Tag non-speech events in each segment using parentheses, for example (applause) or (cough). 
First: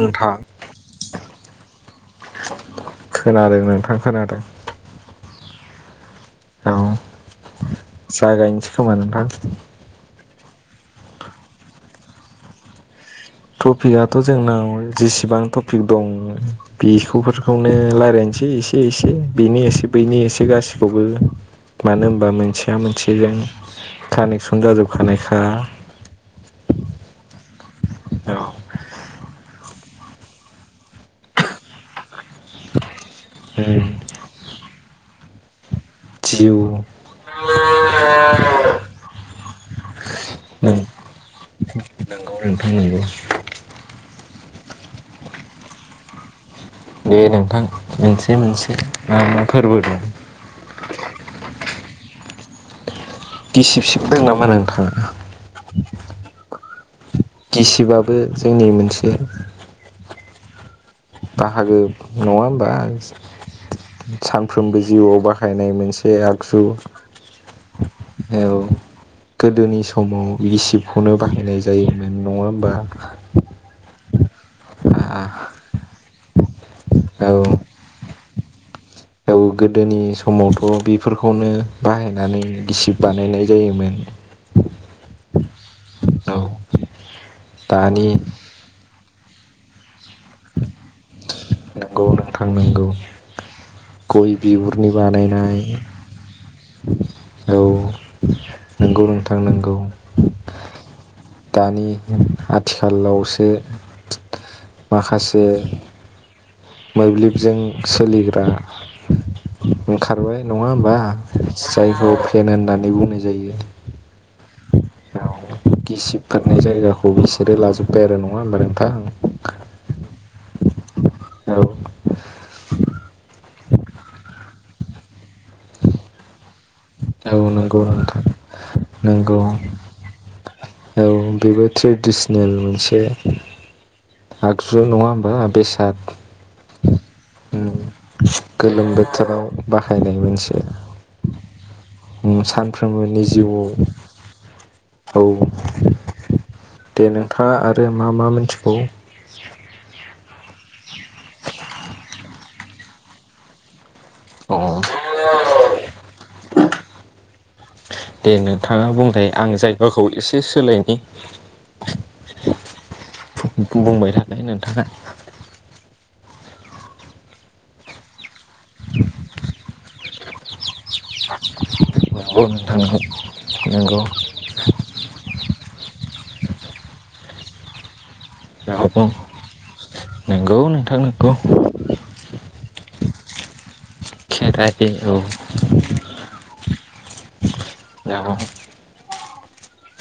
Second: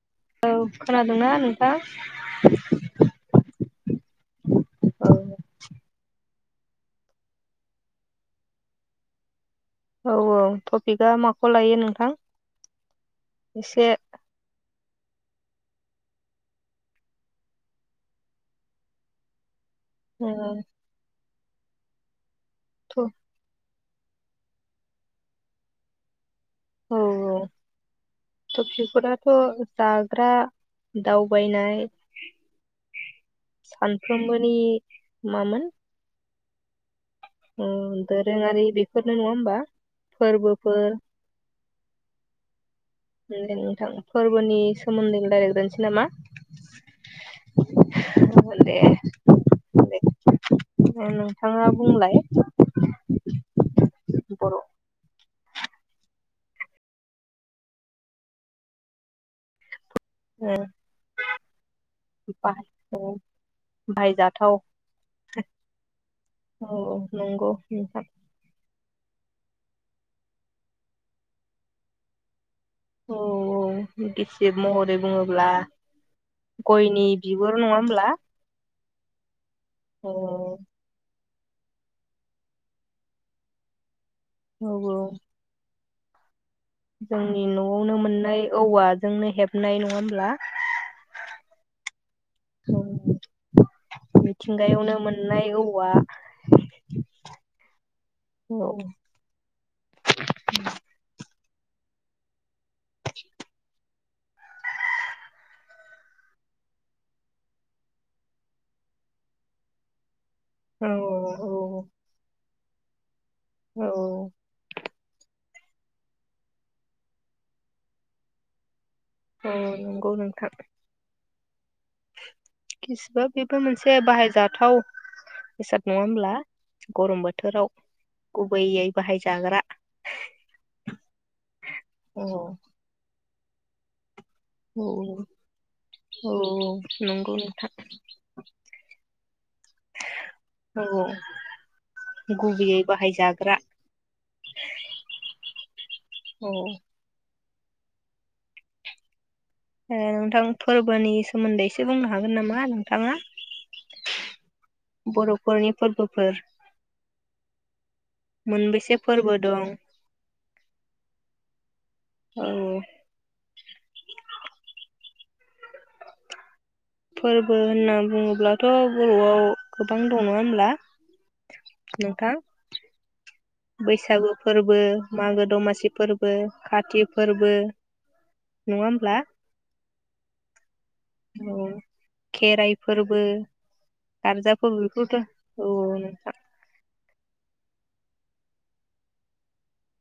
नोंथां औ खोनादोंना नोंथां? आं खोनादों (inaudible) औ जागायनिसै खोमा नोंथां। औ औ टपिकआ माखौ लायो नोंथां एसे टफिगाथ' जोंनाव जिसिबां टपिक दं बिखौफोरखौनो लायरायनोसै एसे एसे बेनि एसे बैनि औ एसे गासिखौबो मानो होमबा मोन मोनथिया मोनथिगोन कानेक्सन जाजोबखानायखा औ औ औ तफिकफोरा थ जाग्रा दावबायनाय सानफ्रोमबोनि मामोन जिउ उम दोरोङारि बेफोरनो नङा होमबा? नंगौ फोरबोफोर नोंथां नोंगो दे नोंथां फोरबोनि सोमोन्दै रायलायग्रोनिसै नामा दे नोंथां मोनसे मोनसे मा मा फोरबो दं ओ नोंथाङा बुंलाय गिसिब सिबदों नामा बर' नोंथां गिसिबाबो जोंनि मोनसे ओ बाहागो नङा होमबा बाहायजाथाव सानफ्रोमबो जिउआव बाहायनाय मोनसे आगजु औ नंगौ नोंथां औ गोदोनि समाव रिसिबखोनो बाहायनाय जायोमोन नङा बा (unintelligible) इसे महरै बुङोब्ला गयनि औ बिगुर नङा होमब्ला? दउ (unintelligible) गोदोनि ओ समावथ' बेफोरखौ खौनो बाहायनानै गिसिब बानायनाय जायोमोन औ औ औ जोंनि न'आवनो दानि मोननाय औवाजोंनो हेब हनाय नङा होमब्ला (unintelligible) नोंगौ नोंथां नोंगौ औ गय बिहुरनि मिथिंगायावनो मोननाय बानायनाय औवा औ औ नोंगौ नोंथां नोंगौ। दानि आद आथिखालावसो माखासे मोब्लिबजों सोलिग्रा ओंखा बेफोरहाय नङा औ होमबा जायखौ फेन होन नानै बुंनाय जायो औ गिसिबफोरनि जायगाखौ बिसोरो लाजोब्बाय आरो नङा होमबा नोंथां उम नंगौ नोंथां औ गिसिबा बेबो मोनसे बाहायजाथाव बेसाद नङा होमब्ला गरम औ बोथो राव नंगौ नोंथां गुबैयै बाहाय नंगौ जाग्रा बेबो ट्रेडिसनेल मोनसे आगजु औ नङा होमबा बेसाद औ नंगौ नोंथां गोलोम उम बोथोराव बाहायनाय मोनसे औ गुबैयै सानफ्रोमबोनि बाहायजाग्रा जिउआव औ। औ था आरो मा मा मिथिगौ? ओ नोंथां फोरबोनि सोमोन्दै एसे बुंनो हागोन नामा आं थाङा? अ बर'फोरनि फोरबोफोर दे नोंथाङा मोनबेसे बुंलाय फोरबो आं दं जायगाखौ इसे सोलायनि। औ बुंबाय थानाय नोंथाङा फोरबो होनना बुङोब्लाथ' बर'आव गोबां दं नङा होमब्ला नंगौ नोंथां नंगौ बैसागु फोरबो मागो दमासि फोरबो खाथि फोरबो नङा होमब्ला नंगौ नोंथां नोंगौ औ खेराइ फोरबो गारजा फोरबो बेखौथ औ न आ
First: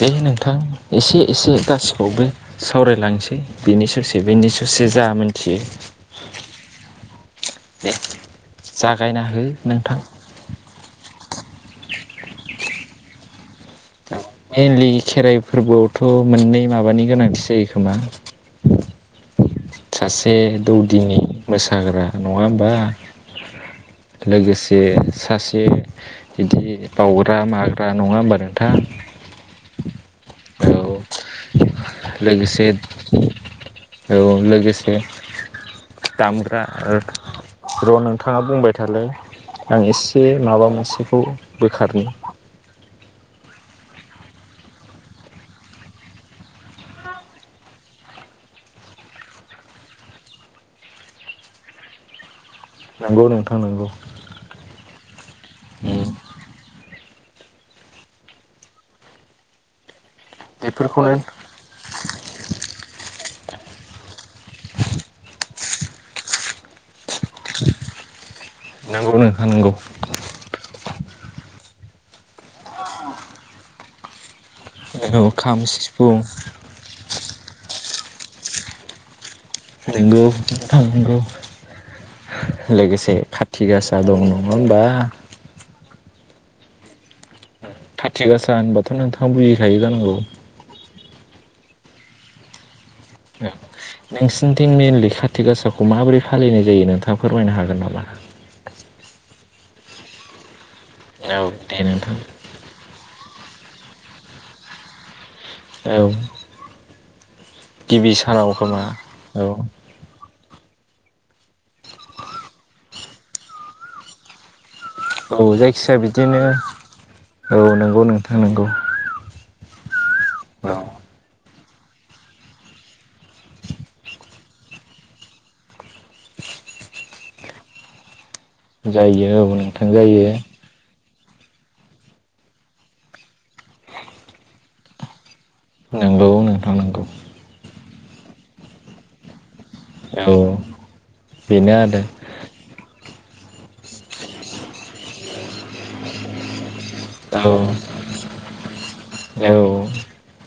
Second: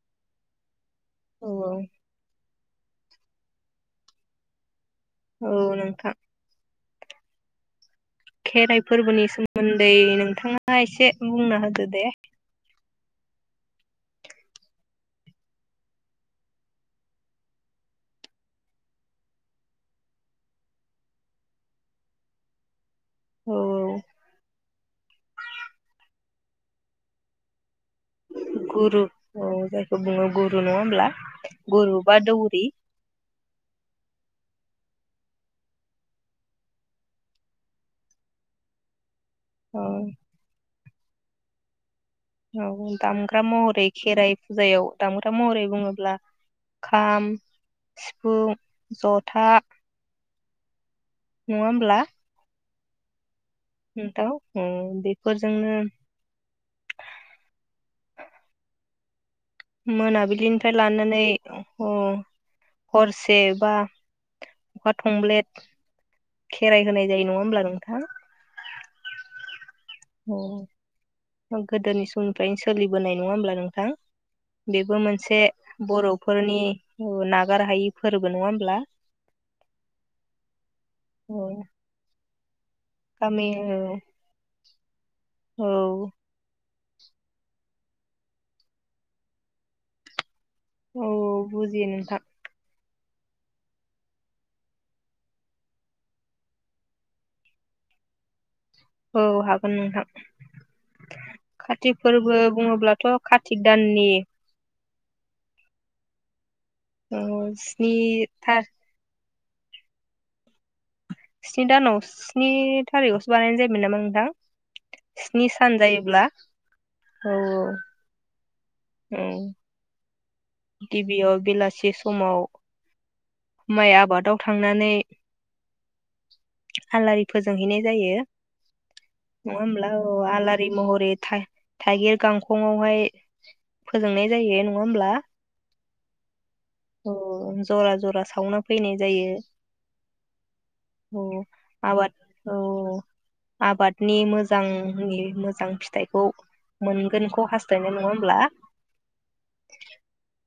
दे नोंथां एसे औ एसे गासिबखौबो सावरायलांसै बेनि ससे बेनि ससे जा औ मोनथियो नोंथां दे खेराइ जागायना फोरबोनि हो सोमोन्दै नोंथां नोंथाङा एसे बुंना होदो दे मेनलि खेराइ फोरबोआवथ' मोननै माबानि गोनांथि जायो खोमा सासे दौदिनि मोसाग्रा नङा होमबा औ लोगोसे सासे बिदि बावउग्रा माग्रा ग्रा नङा होनोमबा नोंथां गुरु औ जायखौ बुङो गुरु औ नङा होमब्ला गुरु बा दौरि लोगोसे औ लोगोसे दामग्रा र' नोंथाङा बुंबाय थालाय आं औ एसे माबा मोनसेखौ बोखारनि औ दामग्रा महरै खेराइ फुजायाव दामग्रा महरै बुङोब्ला खाम सिफुं जथा नङा होमब्ला नांगौ नोंथां नंगौ दाउ उम बेफोरजोंनो मोना ब्लिनिफ्राय बेफोरखौनो लानानै ओम हरसे बा अखा थंब्लेट खेराइ होनाय जायो नङा होमब्ला नोंथां नंगौ नोंथां नंगौ गोदोनि समाव स्कुलनिफ्रायनो सोलिबोनाय नङा होमब्ला नोंथां बेबो नंगौ मोनसे खाम सिफुं बर'फोरनि न नागार हायि फोरबो नङा होमब्ला? नंगौ नोंथांनंगौ औ आरो (unintelligible) लोगोसे गामि खाथि औ गासा दं नङा होमबा? आ औ खाथि गासा होनबाथ नोंथाङा बुजिखायो जानांगौ औ बुजियो नोंथां नोंसिनिथिं मेनलि खाथि गासाखौ माबोरै फालिनाय जायो नोंथाङा फोरमायनो हागोन नामा? औ हागोन नोंथां औ दे काति नोंथां फोरबो बुङोब्लाथ कार्तिक दाननि औ औ गिबि सानाव खोमा औ स्नि दानाव स्नि थारिखआवसो बानायनाय जायोमोन नामा नोंथां? औ स्नि सान जायखिया जायोब्ला बिदिनो औ नंगौ नोंथां नंगौ औ औ गिबियाव बिलासि से समाव माइ आबादाव थांनानै आलारि फोजोंहैनाय जायो। जायो औ नोंथां जायो। थाइ थाइगिर गांखंआवहाय फोजोंनाय जायो नङा होमब्ला? नोंगौ नोंथां। नंगौ जरा जरा सावना फैनाय जायो। औ औ बेनो आबाद आरो औ आबादनि मोजांनि मोजां मोजां फिथाइखौ मोनगोनखौ औ हास्थायनाय नङा होमब्ला औ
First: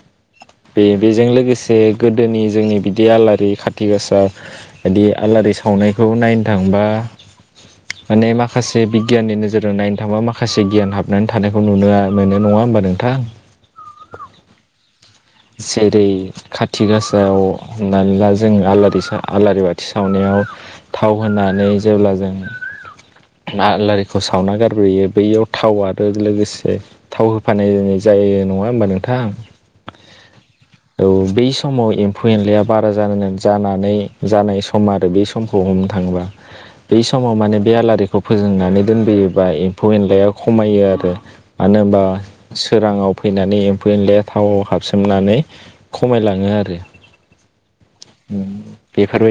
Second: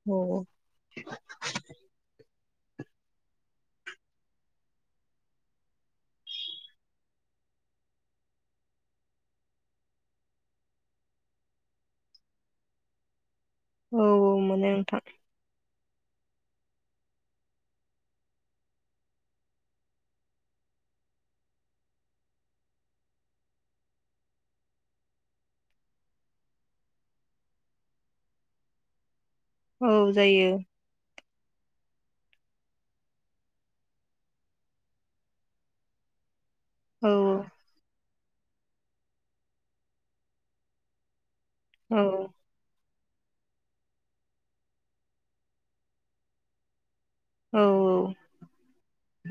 औ बे बेजों लोगोसे गोदोनि जोंनि बिदि आलारि खाथि गासा बिदि आलारि सावनायखौ नायनो थांबा माने माखासे बिगियाननि नोजोरजों नायनो थांबा माखासे गियान हाबनानै थानायखौ नुनो मोनो नङा होमबा नोंथां औ औ मोनो नोंथां। जेरै खाथि गासायाव हमनानै ला जों आलारि आलारि बाथि सावनायाव थाव होनानै जेब्ला जों आलारिखौ सावना गारबोयो बैयाव थाव आरो लोगोसे थाव होफानाय जा जायो नङा होमबा नोंथां औ जायो। औ बै समाव एम्फौ एनलाया बारा जानानै जानाय सम आरो बे समखौ हमनो थाङोबा बै औ समाव माने बे आलारि खौ फोजोंनानै दोनबोयोबा एम्फौ एनलाया खमायो आरो मानो औ होनबा सोराङाव फैनानै एम्फौ एनलाया थाव हाबो सोमनानै खमायलाङो आरो औ उम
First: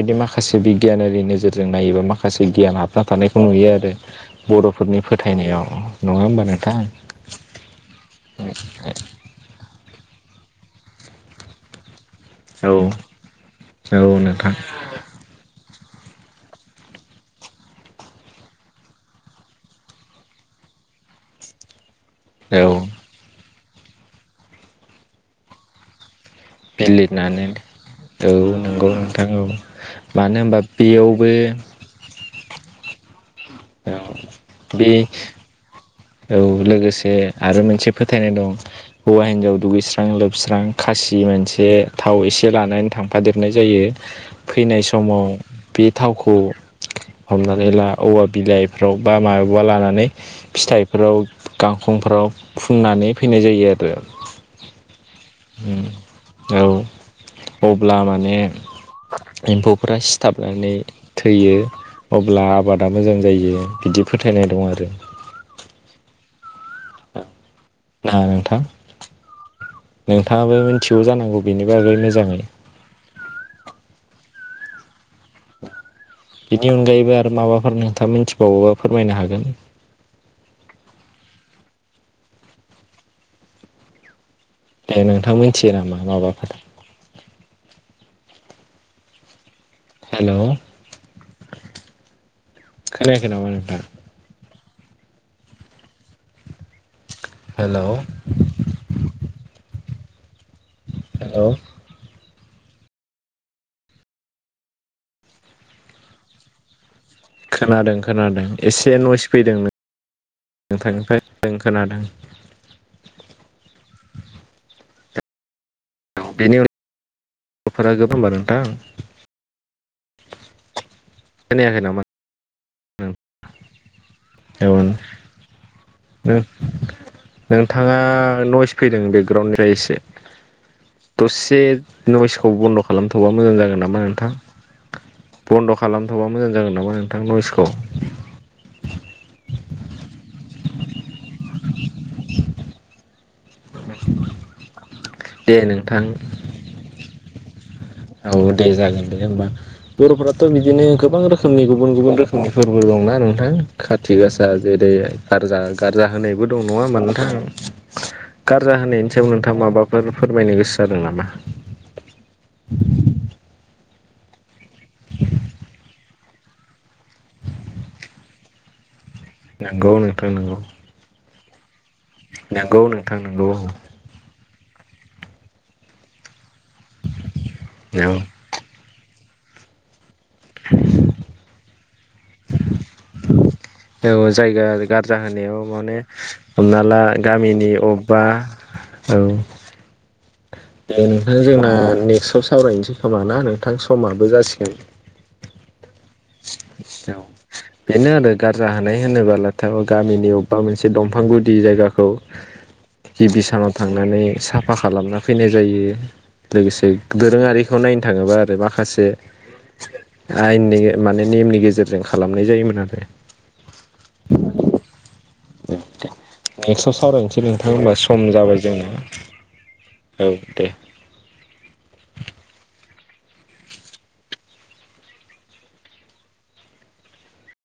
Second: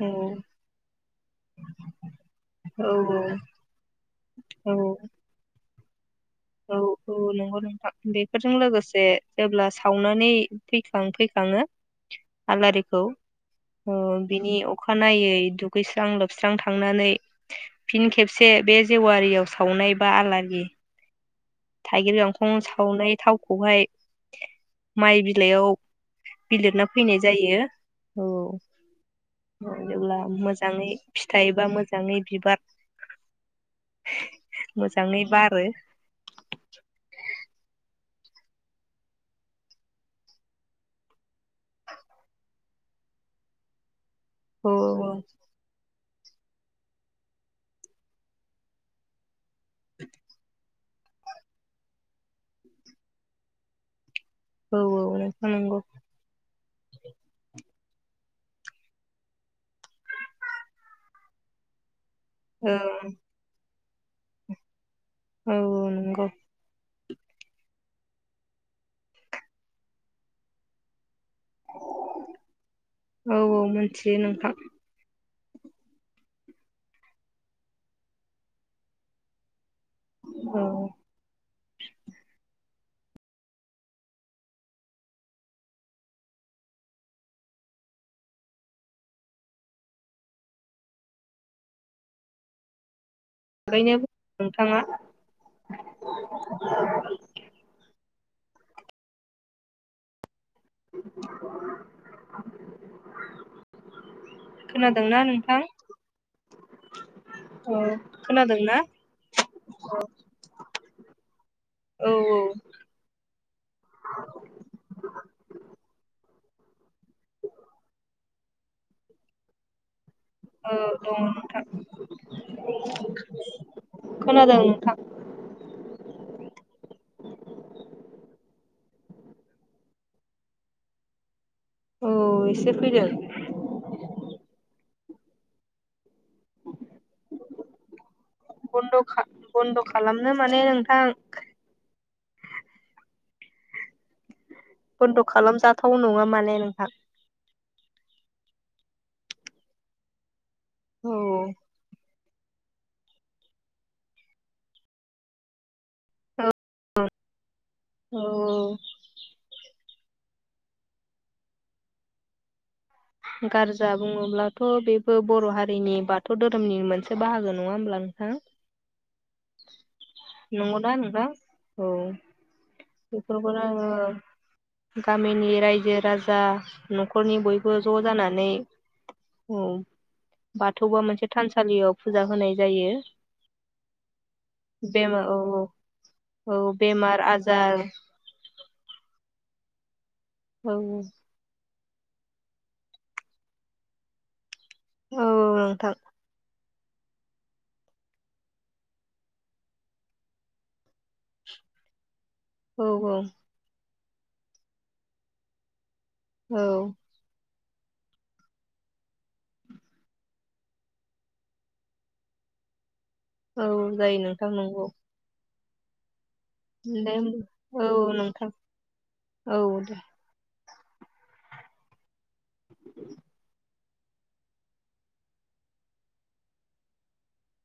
औ माखासे बिगियानारि नोजोरजों नायोबा माखासे गियान औ हाबना थानायखौ नुयो आरो औ बर'फोरनि फोथायनायाव। नङा होमबा औ नोंथां औ नंगौ नोंथां बेफोरजों लोगोसे जेब्ला सावनानै फैखां फैखाङो औ आलारिखौ नोंथां बिनि अखानायै दखु दुगैस्रां लोबस्रां थांनानै फिन खेबसे बे जेवारियाव सावनाय बा आलारि थाइगिर गांखं औ सावनाय थाव खौहाय माइ बिलाइयाव बिलिरना फैनाय बिलिरनानै जायो औ नंगौ नोंथां औ जेब्ला मानो होनबा मोजाङै बेयावबो फिथाइबा मोजाङै बिबार बे मोजाङै बारो औ लोगोसे आरो मोनसे फोथायनाय दं हौवा हिनजाव दुगैस्रां लोबस्रां खासि मोनसे थाव एसे लानानै थांफादेरनाय जायो। औ फैनाय समाव बे थावखौ हमनानै ला औवा बिलाइफ्राव बा माबा औवा लानानै फिथाइ फोराव गांखंफोराव फुननानै फैनाय जायो आरो। औ औ नंनायावथनंगौ अब्ला माने एम्फौफोरा सिथाबनानै थैयो अब्ला औ आबादा मोजां जायो बिदि फोथायनाय दं आरो। औ औ नंगौ। ना नोंथां नोंथाङाबो मिथिगौ जानांगौ बेनि बागै मोजाङै औ औ मोनथियो नोंथां बिनि अनगायैबो आरो माबाफोर नोंथाङा मिथिबावोबा फोरमायनो हागोन। औ दे नोंथां मिथियो नामा माबाफोर? हेलौ खोनायाखै नामा नोंथां थारैनो नोंथाङा हेलौ हेलौ खोनादोंना नोंथां? औ खोनादों खोनादों खोनादोंना एसे नयस फैदों नों नोंथांनिफ्राय ओं खोनादों। औ बेनि उनाव गथ'फोरा गोबांबार नोंथां ओ दङ खोनायाखै नामा नोंथां खोनादों औ ओ नोंथां नोंथाङा नयस फैदों बेउग्राउन्डनिफ्राय एसे दस बे औ नयसखौ एसे बन्द' फैदों खालामथ'बा मोजां जागोन नामा नोंथां बन्द' खालामथ'बा मोजां जागोन नामा नोंथां नइसखौ बन्द' खा खालामनो माने नोंथां बन्द' दे खालामजाथाव नोंथां नङा माने नोंथां औ दे जागोन दे होमबा बर'फ्रा बिदिनो औ गोबां रोखोमनि गुबुन गुबुन रोखोम खोमनिफोरबो दंना नोंथां खाारथि गासा जेरै गारजा गारजा होनायबो दं नङा होनबा नोंथां औ औ गारजा होनायनि सायाव नोंथां माबा फोर फोरमायनो गोसो जादों नामा (inaudible) गारजा बुङोब्लाथ' बेबो बर' हारिनि बाथौ धोरोमनि मोनसे बाहागो नङा होमब्ला नोंथां नंगौ नोंथां नंगौ नंगौना नोंथां औ नंगौ नोंथां नंगौ बेफोरखौनो औ आङो गामिनि रायजो राजा न'खरनि बयबो ज' जानानै औ बाथौआ मोनसे थानसालि सालियाव फुजा होनाय जायो औ जायगा गारजा बेमार औ होनायाव औ माने औ हमना ला बेमार गामिनि आजार अबेबा औ औ बेनिफाय जोंना नेक्स्टआव सावरायनोसै खोमाना नोंथां समाबो जासिगोन औ नोंथां बेनो आरो गारजा होनाय होनोबोलाथाय गामिनि अबेबा मोनसे दंफां गुदि जायगाखौ औ औ गिबि सानाव थांनानै साफा खालामना फैनाय जायो औ लोगोसे दोरोङारि बेखौ नायनो थाङोबा आरो माखासे आयेननि माने नेमनि गेजेरजों खालामनाय जायोमोन आरो औ जायो नोंथां नंगौ ओं दे नेक्स्टआव दे सावरायनोसै नोंथां होनबा औ सम नोंथां जाबाय औ दे जोंनो औ दे